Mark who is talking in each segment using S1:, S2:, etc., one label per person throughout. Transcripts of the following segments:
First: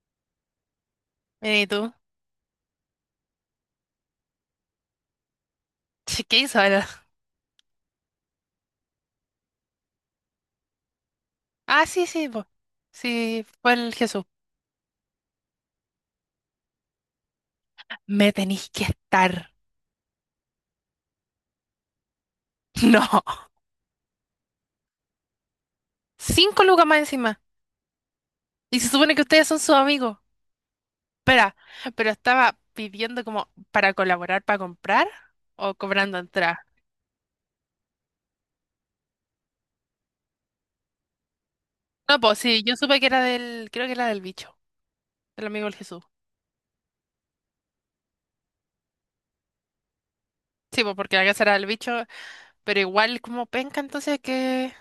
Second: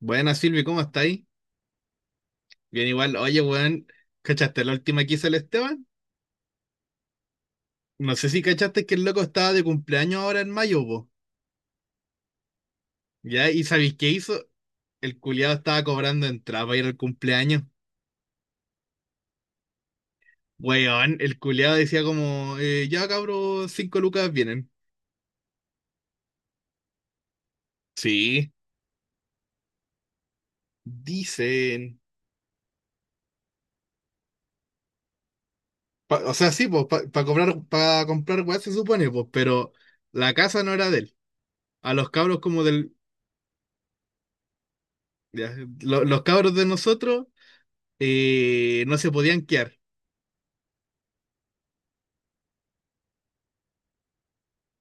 S1: Buenas, Silvi, ¿cómo estáis?
S2: ¿Y tú?
S1: Bien, igual. Oye, weón, ¿cachaste la última que hizo el Esteban?
S2: Sí, ¿qué hizo ahora?
S1: No sé si cachaste que el loco estaba de cumpleaños ahora en mayo, po.
S2: Ah, sí, sí, po. Sí,
S1: ¿Ya? ¿Y
S2: fue el
S1: sabéis qué
S2: Jesús.
S1: hizo? El culiado estaba cobrando entrada para ir al cumpleaños.
S2: Me tenéis que estar.
S1: Weón, el culiado decía como, ya
S2: No.
S1: cabros, 5 lucas vienen.
S2: 5 lucas más encima.
S1: Sí,
S2: Y se supone que ustedes son sus amigos. Espera,
S1: dicen.
S2: pero estaba pidiendo como para colaborar, para comprar o cobrando
S1: O sea,
S2: entrada.
S1: sí, pues, para cobrar, para comprar weá se supone, pues, pero la casa no era de él. A los
S2: No, pues
S1: cabros
S2: sí,
S1: como
S2: yo
S1: del.
S2: supe que era del, creo que era del bicho, del
S1: Ya,
S2: amigo del Jesús.
S1: los cabros de nosotros no se podían quedar.
S2: Sí, pues porque la casa era del bicho, pero igual como penca, entonces que.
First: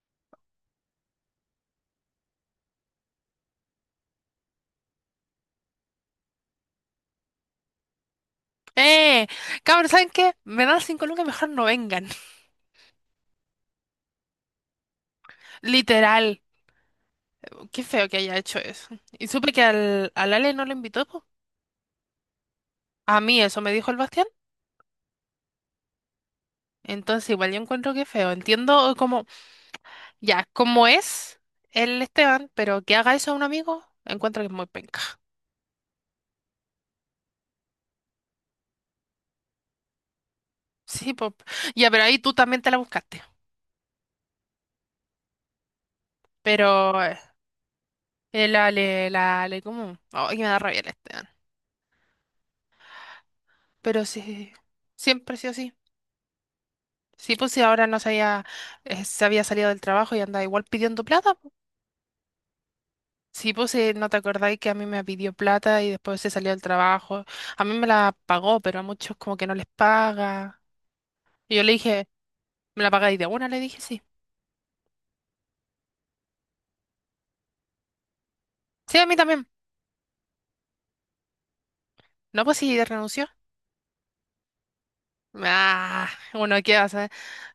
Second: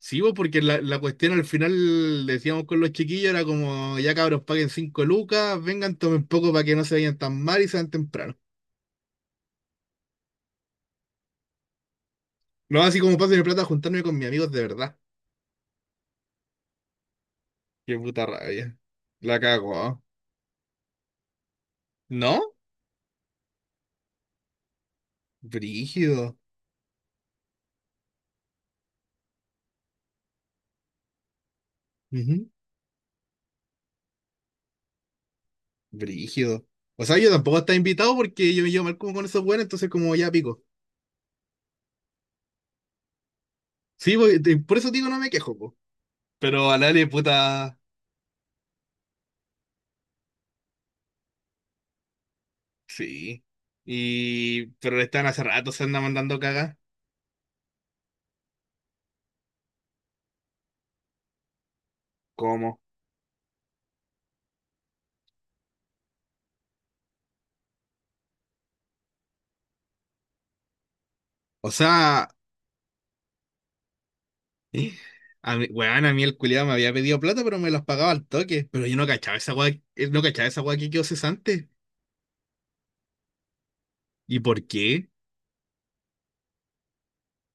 S1: Sí, vos, porque la cuestión al final, decíamos con los chiquillos, era como, ya cabros, paguen 5 lucas, vengan, tomen poco para que no se vayan tan mal y sean temprano.
S2: ¡Eh! Cabrón, ¿saben qué? Me dan 5 lucas, mejor no vengan.
S1: No, así como paso mi plata a juntarme con mis amigos de verdad.
S2: Literal. Qué
S1: Qué
S2: feo que
S1: puta
S2: haya hecho
S1: rabia.
S2: eso. Y
S1: La
S2: supe que
S1: cago, ¿ah?
S2: al Ale no lo invitó, po.
S1: ¿No?
S2: A mí eso me dijo el Bastián.
S1: Brígido.
S2: Entonces igual yo encuentro que feo. Entiendo como ya, cómo es el
S1: Ujú,
S2: Esteban, pero que haga eso a un amigo, encuentro que es muy penca.
S1: Brígido. O sea, yo tampoco estaba invitado porque yo me llevo mal como con esos buenos, entonces como ya pico.
S2: Sí, pues. Ya, pero ahí tú también te la buscaste.
S1: Sí, por eso digo, no me quejo, po. Pero a
S2: Pero
S1: Lale,
S2: eh,
S1: puta,
S2: el Ale, como ay, me da rabia el Esteban.
S1: sí.
S2: Pero sí,
S1: Pero le están
S2: siempre
S1: hace
S2: sí o sí.
S1: rato, se anda mandando cagas.
S2: Sí, pues si ahora no se había, se había salido del trabajo y andaba igual pidiendo plata.
S1: ¿Cómo?
S2: Sí, pues no te acordáis que a mí me pidió plata y después se salió del trabajo. A mí me la pagó, pero a muchos como que no les paga. Y yo
S1: O
S2: le dije,
S1: sea,
S2: ¿me la pagáis de una? Le dije, sí.
S1: eh, a mí, weón, a mí el culiado me había pedido plata, pero me los pagaba al toque. Pero yo
S2: Sí, a
S1: no
S2: mí
S1: cachaba
S2: también.
S1: esa weá, no cachaba esa weá que quedó cesante.
S2: No, pues sí, renunció.
S1: ¿Y por qué?
S2: Ah, bueno, ¿qué hace?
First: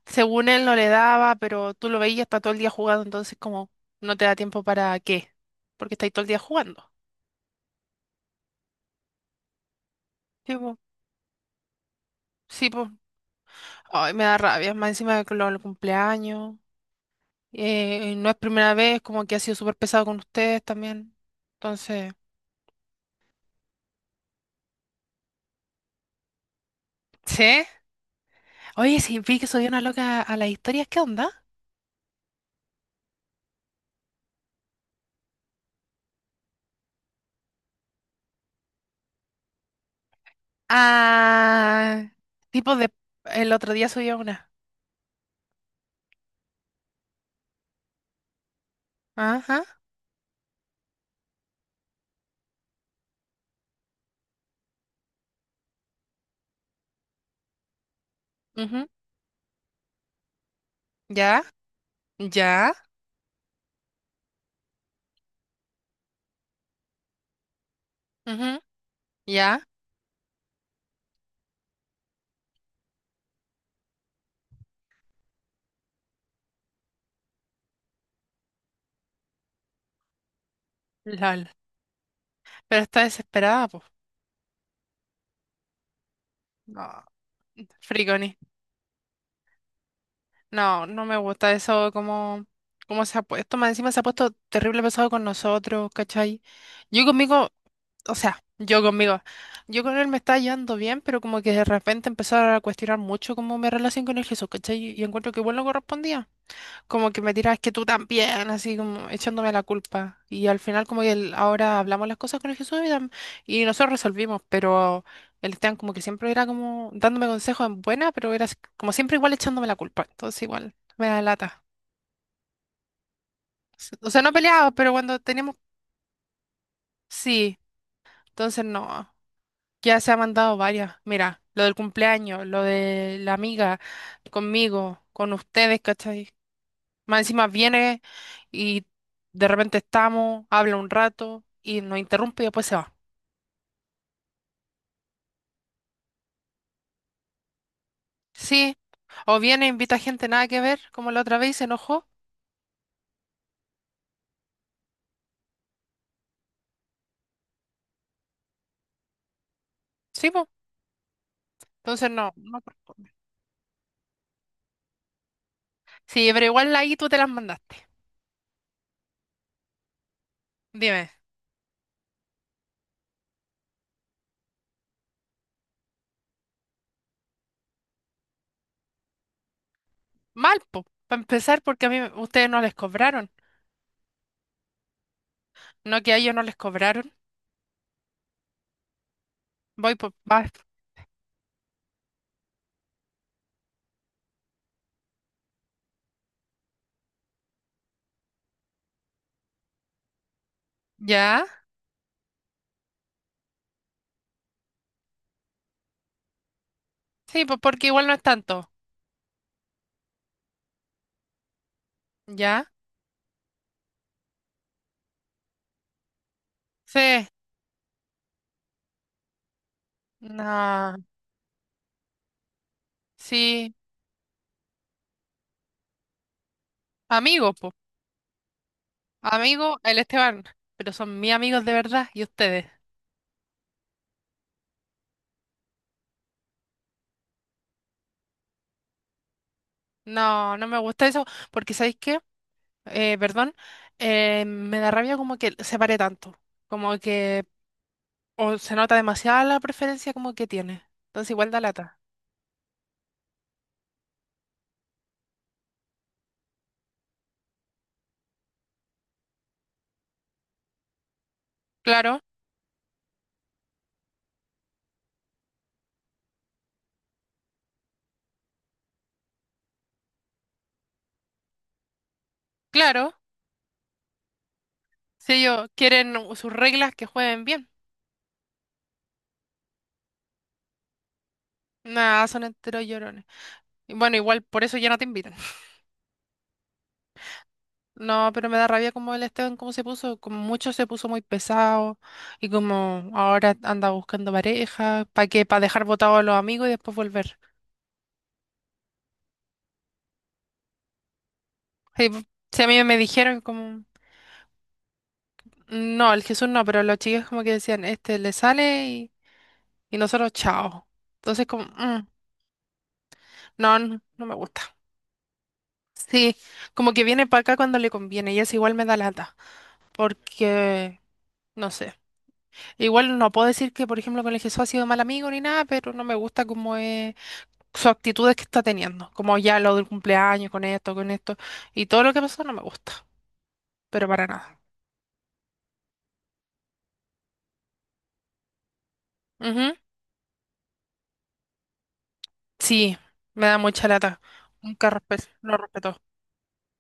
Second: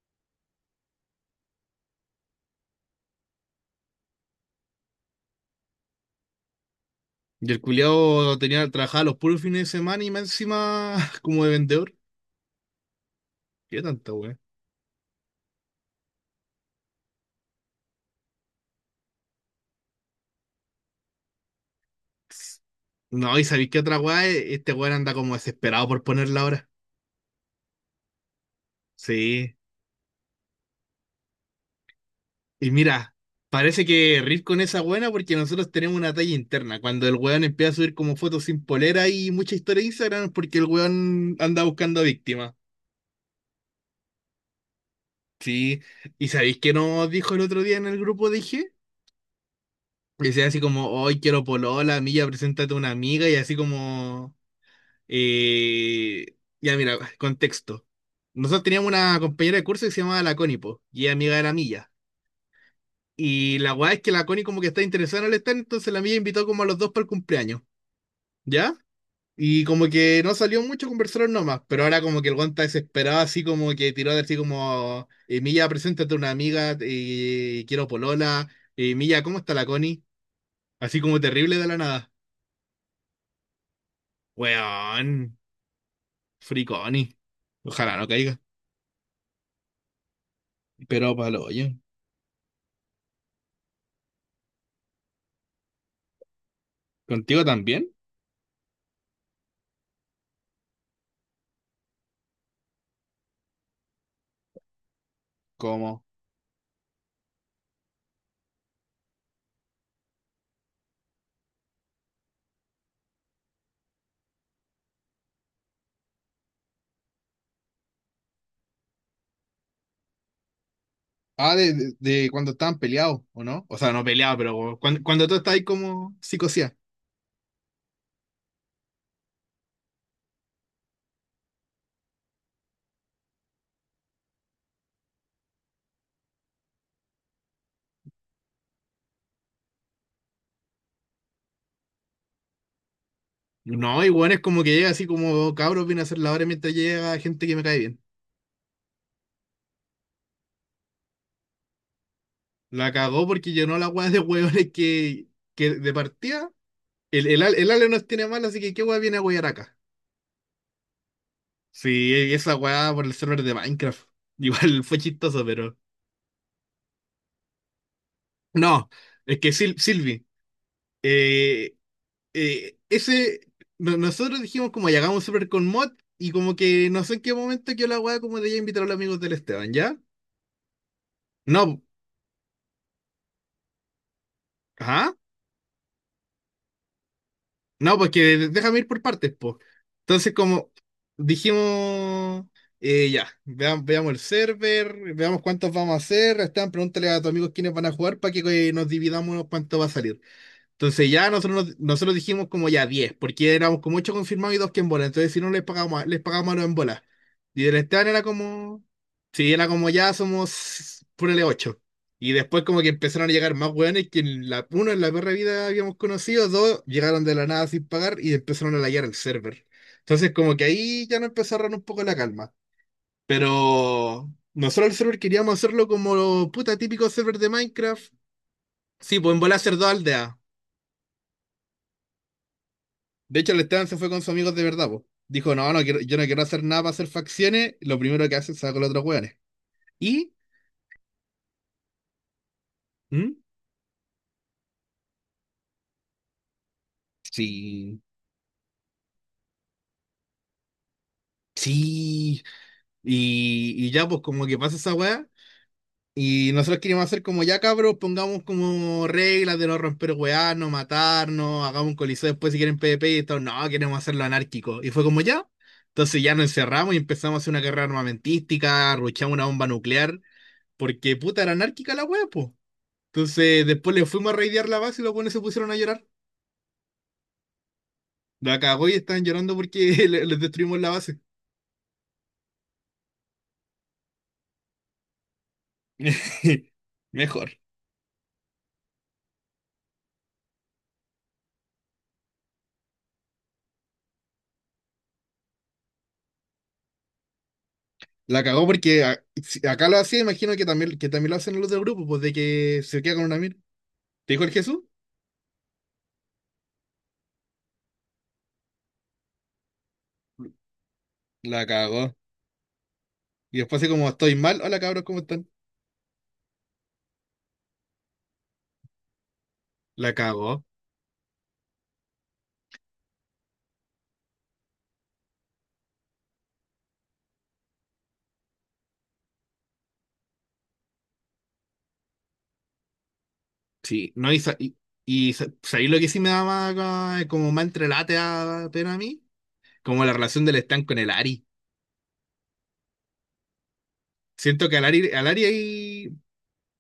S2: Según él no le daba, pero tú lo veías, está todo el día jugando, entonces como no te da tiempo para qué, porque estáis todo el día jugando.
S1: Y el culiado tenía, trabajaba los puros fines de semana y más
S2: Sí, pues,
S1: encima como de vendedor.
S2: sí, pues.
S1: ¿Qué
S2: Ay,
S1: tanta
S2: me da
S1: weá?
S2: rabia, más encima de que los cumpleaños. Y no es primera vez, como que ha sido súper pesado con ustedes también. Entonces.
S1: No, y sabéis qué otra weá, este weón anda como desesperado por ponerla ahora.
S2: ¿Sí? Oye, sí, vi que
S1: Sí,
S2: subió una loca a las historias, ¿qué onda?
S1: y mira, parece que rir con esa buena porque nosotros tenemos una talla interna. Cuando el weón empieza a subir como fotos sin polera y mucha historia de Instagram es porque el weón anda buscando
S2: Ah,
S1: víctimas.
S2: tipo de, el otro día subió una.
S1: Sí, y ¿sabéis qué nos dijo el otro día en el grupo?
S2: Ajá,
S1: Decía así como, hoy quiero polola, Milla, preséntate a una amiga y así como, eh, ya mira, contexto. Nosotros
S2: ujú,
S1: teníamos una compañera de curso que se llamaba la Connie, po, y ella amiga de
S2: ya,
S1: la Milla.
S2: ya,
S1: Y la weá es que la Connie como que está interesada en el stand, entonces la Milla invitó como a los dos para el cumpleaños.
S2: ujú,
S1: ¿Ya?
S2: ya,
S1: Y como que no salió mucho, conversaron nomás, pero ahora como que el guanta desesperado, así como que tiró de así como, Milla, preséntate a una amiga, quiero polola, Milla, ¿cómo está la Connie? Así como
S2: lol.
S1: terrible de la nada.
S2: Pero está desesperada, pues.
S1: Weón, free
S2: No,
S1: Connie. Ojalá no
S2: friconi.
S1: caiga.
S2: No, no
S1: Pero
S2: me
S1: palo,
S2: gusta
S1: oye,
S2: eso, como se ha puesto, más encima se ha puesto terrible pesado con nosotros, ¿cachai? Yo
S1: ¿contigo
S2: conmigo,
S1: también?
S2: o sea, yo conmigo, yo con él me estaba llevando bien, pero como que de repente empezaron a cuestionar mucho como mi relación con el Jesús, ¿cachai? Y encuentro que igual no
S1: ¿Cómo?
S2: correspondía. Como que me tiras que tú también, así como echándome la culpa. Y al final como que ahora hablamos las cosas con el Jesús y nosotros resolvimos, pero el Esteban como que siempre era como dándome consejos en buena, pero era así como siempre igual echándome la culpa. Entonces igual me da
S1: Ah,
S2: lata.
S1: de cuando estaban peleados, ¿o no? O sea, no
S2: O sea, no
S1: peleados,
S2: peleaba,
S1: pero
S2: pero
S1: cuando,
S2: cuando
S1: cuando tú
S2: teníamos.
S1: estás ahí como psicosía.
S2: Sí, entonces no. Ya se ha mandado varias. Mira, lo del cumpleaños, lo de la amiga, conmigo, con ustedes, ¿cachai? Más encima viene y de repente estamos, habla un rato y nos interrumpe y después se va.
S1: No, igual es como que llega así como, cabros, viene a hacer la hora mientras llega gente que me cae bien.
S2: Sí. O viene, invita gente nada que ver, como la otra vez y se enojó.
S1: La cagó porque llenó la weá de hueones que de partida. El Ale nos tiene mal, así que qué weá viene a huear acá.
S2: Sí, pues. Entonces
S1: Sí,
S2: no,
S1: esa
S2: no
S1: weá por
S2: corresponde.
S1: el server de Minecraft. Igual fue chistoso, pero.
S2: Sí, pero igual ahí tú te las mandaste.
S1: No, es que Silvi,
S2: Dime.
S1: eh, ese. Nosotros dijimos como ya hagamos un server con mod y como que no sé en qué momento quedó la weá como de ya invitar a los amigos del Esteban, ¿ya?
S2: Mal, po. Para empezar,
S1: No,
S2: porque a mí ustedes no les cobraron.
S1: ¿ah?
S2: No que a ellos no les cobraron.
S1: No, porque déjame ir por partes, pues.
S2: Voy por.
S1: Entonces,
S2: Vas.
S1: como dijimos, ya, veamos el server, veamos cuántos vamos a hacer. Esteban, pregúntale a tus amigos quiénes van a jugar para que nos dividamos cuánto va a salir. Entonces ya
S2: ¿Ya?
S1: nosotros dijimos como ya 10 porque éramos como 8 confirmados y 2 que en bola. Entonces si no les pagamos, les pagamos a los en bola.
S2: Sí, pues
S1: Y del
S2: porque igual
S1: Esteban
S2: no es
S1: era
S2: tanto.
S1: como, sí, era como ya somos, ponele ocho. Y después
S2: ¿Ya?
S1: como que empezaron a llegar más hueones que uno en la perra vida habíamos conocido, dos llegaron
S2: Sí.
S1: de la nada sin pagar y empezaron a layar el server. Entonces como que
S2: No.
S1: ahí ya nos empezó a agarrar un poco la calma.
S2: Sí.
S1: Pero nosotros el server queríamos hacerlo como puta típico server de
S2: Amigo, po.
S1: Minecraft. Sí, pues en volar hacer
S2: Amigo,
S1: dos
S2: el
S1: aldeas.
S2: Esteban. Pero son mis amigos de verdad y ustedes.
S1: De hecho, el Esteban se fue con sus amigos de verdad, po. Dijo, no, no quiero, yo no quiero hacer nada para hacer facciones. Lo primero que hace es sacar a los otros hueones. Y,
S2: No, no me gusta eso porque ¿sabéis qué?
S1: ¿mm?
S2: Perdón. Me da rabia como que se pare tanto. Como que
S1: Sí,
S2: o se nota demasiada la preferencia como que tiene. Entonces igual da lata.
S1: sí. Y ya, pues como que pasa esa weá. Y nosotros queríamos hacer como ya, cabros, pongamos como reglas de no romper weá, no matarnos, hagamos un
S2: Claro,
S1: coliseo después si quieren PvP y todo. No, queremos hacerlo anárquico. Y fue como ya. Entonces ya nos encerramos y empezamos a hacer una guerra armamentística, ruchamos una bomba nuclear, porque puta era anárquica la weá, pues.
S2: claro.
S1: Entonces, después le fuimos a raidear la base y los buenos
S2: Si
S1: se
S2: ellos
S1: pusieron a llorar.
S2: quieren sus reglas que jueguen bien.
S1: La cagó y estaban llorando porque les destruimos la base.
S2: Nada, son enteros llorones. Y bueno, igual por eso ya no te invitan.
S1: Mejor.
S2: No, pero me da rabia como el Esteban, cómo se puso, como mucho se puso muy pesado y como ahora anda buscando pareja, ¿para qué? Para dejar botado a los amigos y después volver.
S1: La cagó porque si acá lo hacía, imagino que también lo hacen los del grupo,
S2: Sí,
S1: pues de
S2: si a
S1: que
S2: mí me
S1: se queda con una
S2: dijeron
S1: mina.
S2: como,
S1: ¿Te dijo el Jesús?
S2: no, el Jesús no, pero los chicos como que decían, este le sale y nosotros chao. Entonces como,
S1: La
S2: "Mm,
S1: cagó. Y
S2: no,
S1: después así
S2: no,
S1: como,
S2: no me
S1: estoy
S2: gusta.
S1: mal, hola cabros, ¿cómo están?
S2: Sí, como que viene para acá cuando le conviene y eso igual me da lata,
S1: La cagó.
S2: porque, no sé. Igual no puedo decir que, por ejemplo, con el Jesús ha sido mal amigo ni nada, pero no me gusta como es sus actitudes que está teniendo, como ya lo del cumpleaños, con esto, y todo lo que pasó no me gusta, pero
S1: Sí,
S2: para
S1: no,
S2: nada.
S1: ¿sabéis lo que sí me da más, como más entrelate a, pena a mí?
S2: Ujú.
S1: Como la relación del Stan con el Ari.
S2: Sí, me da mucha lata.
S1: Siento que al
S2: Nunca
S1: Ari,
S2: respeto,
S1: al Ari
S2: lo respetó.
S1: ahí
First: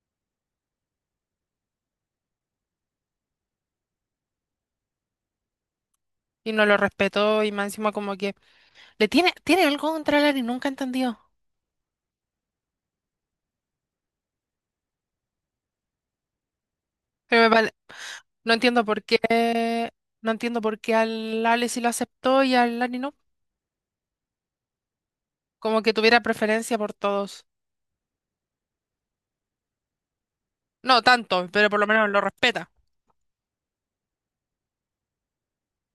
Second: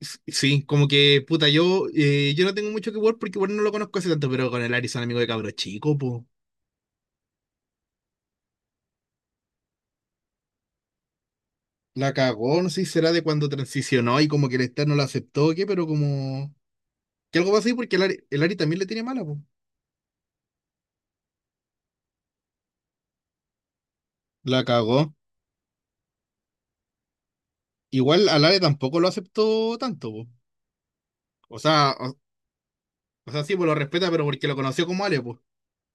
S1: sí, como que, puta, yo no tengo mucho que ver porque igual no lo conozco hace tanto, pero con el Ari son amigo de cabro chico, po.
S2: Y no lo respetó y más encima como que le tiene, tiene algo contra el nunca he entendido.
S1: La cagó, no sé si será de cuando transicionó y como que el Star no lo aceptó o qué, pero como que
S2: Pero me
S1: algo pasó
S2: pare-
S1: ahí porque el Ari, el
S2: no
S1: Ari también
S2: entiendo
S1: le tiene
S2: por qué,
S1: mala, po.
S2: no entiendo por qué al Ale sí lo aceptó y al Ari no.
S1: La cagó.
S2: Como que tuviera preferencia por todos.
S1: Igual al Ari tampoco lo aceptó tanto, po.
S2: No tanto,
S1: O
S2: pero por lo
S1: sea,
S2: menos
S1: o,
S2: lo respeta.
S1: o sea, sí, pues lo respeta, pero porque lo conoció como Ale, po.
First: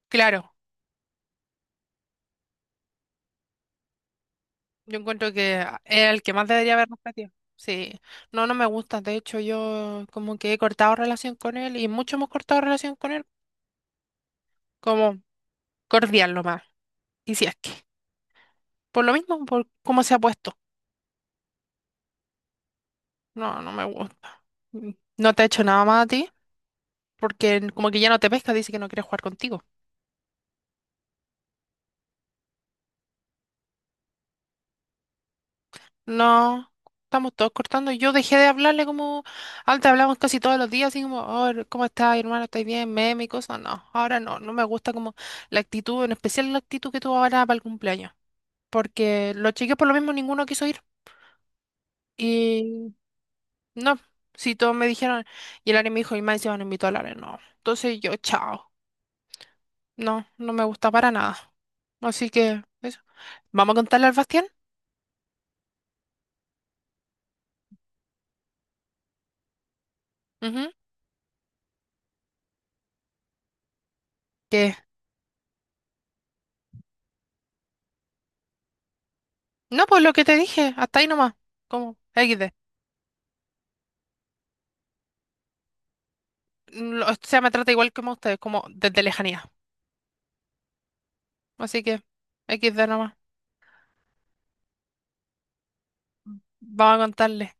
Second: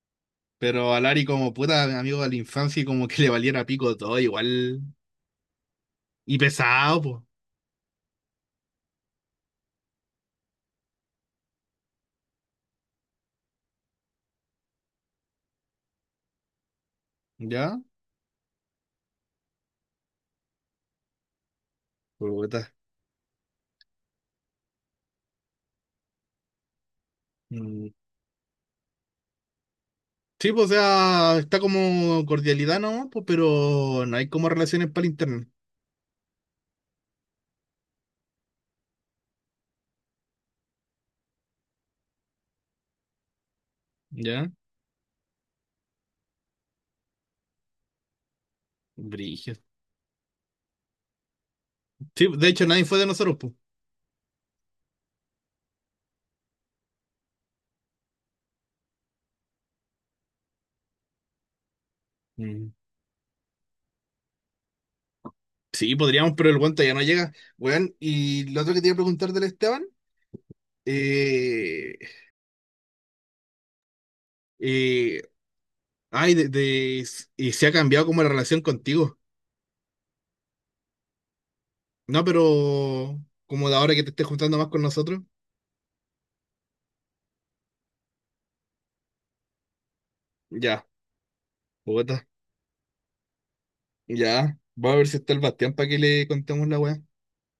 S2: Claro.
S1: Pero al Ari como puta amigo de la infancia y como que le valiera pico todo, igual.
S2: Yo encuentro que es el que
S1: Y
S2: más debería haber
S1: pesado, po.
S2: respeto. Sí, no, no me gusta. De hecho, yo como que he cortado relación con él y mucho hemos cortado relación con él, como cordial lo más. Y si es que,
S1: ¿Ya?
S2: por lo mismo, por cómo se ha puesto.
S1: Puta.
S2: No, no me gusta. Mm. No te ha hecho nada más a ti, porque
S1: Mm,
S2: como que ya no te pesca, dice que no quiere jugar contigo.
S1: sí, pues, o sea, está como cordialidad, ¿no? Pues, pero no hay como relaciones para el internet.
S2: No, estamos todos cortando. Yo dejé de hablarle como antes hablamos casi todos los días, así como, oh, ¿cómo estás, hermano? ¿Estás bien? Meme y cosas. No, ahora no,
S1: ¿Ya?
S2: no me gusta como la actitud, en especial la actitud que tuvo ahora para el cumpleaños, porque los
S1: Brígido.
S2: chicos por lo mismo ninguno quiso ir.
S1: Sí, de hecho, nadie
S2: Y
S1: fue de nosotros, pues.
S2: no, si todos me dijeron, y el Ari me dijo, y más encima no invitó a Lare, no. Entonces yo, chao. No, no me gusta para nada. Así que,
S1: Mm.
S2: eso. ¿Vamos a contarle al Bastián?
S1: Sí, podríamos, pero el guante ya no llega. Weón, y lo otro que te iba a preguntar del Esteban,
S2: Ujú.
S1: eh,
S2: ¿Qué?
S1: eh, ay, y se ha cambiado como la relación contigo.
S2: No, pues lo que te dije, hasta ahí nomás. Como
S1: No, pero
S2: XD.
S1: como de ahora que te estés juntando más con nosotros,
S2: O sea, me trata igual como ustedes, como desde lejanía.
S1: ya,
S2: Así que,
S1: puta,
S2: XD nomás.
S1: ya. Vamos a ver si está el Bastián para que le contemos la
S2: Vamos
S1: weá.
S2: a contarle.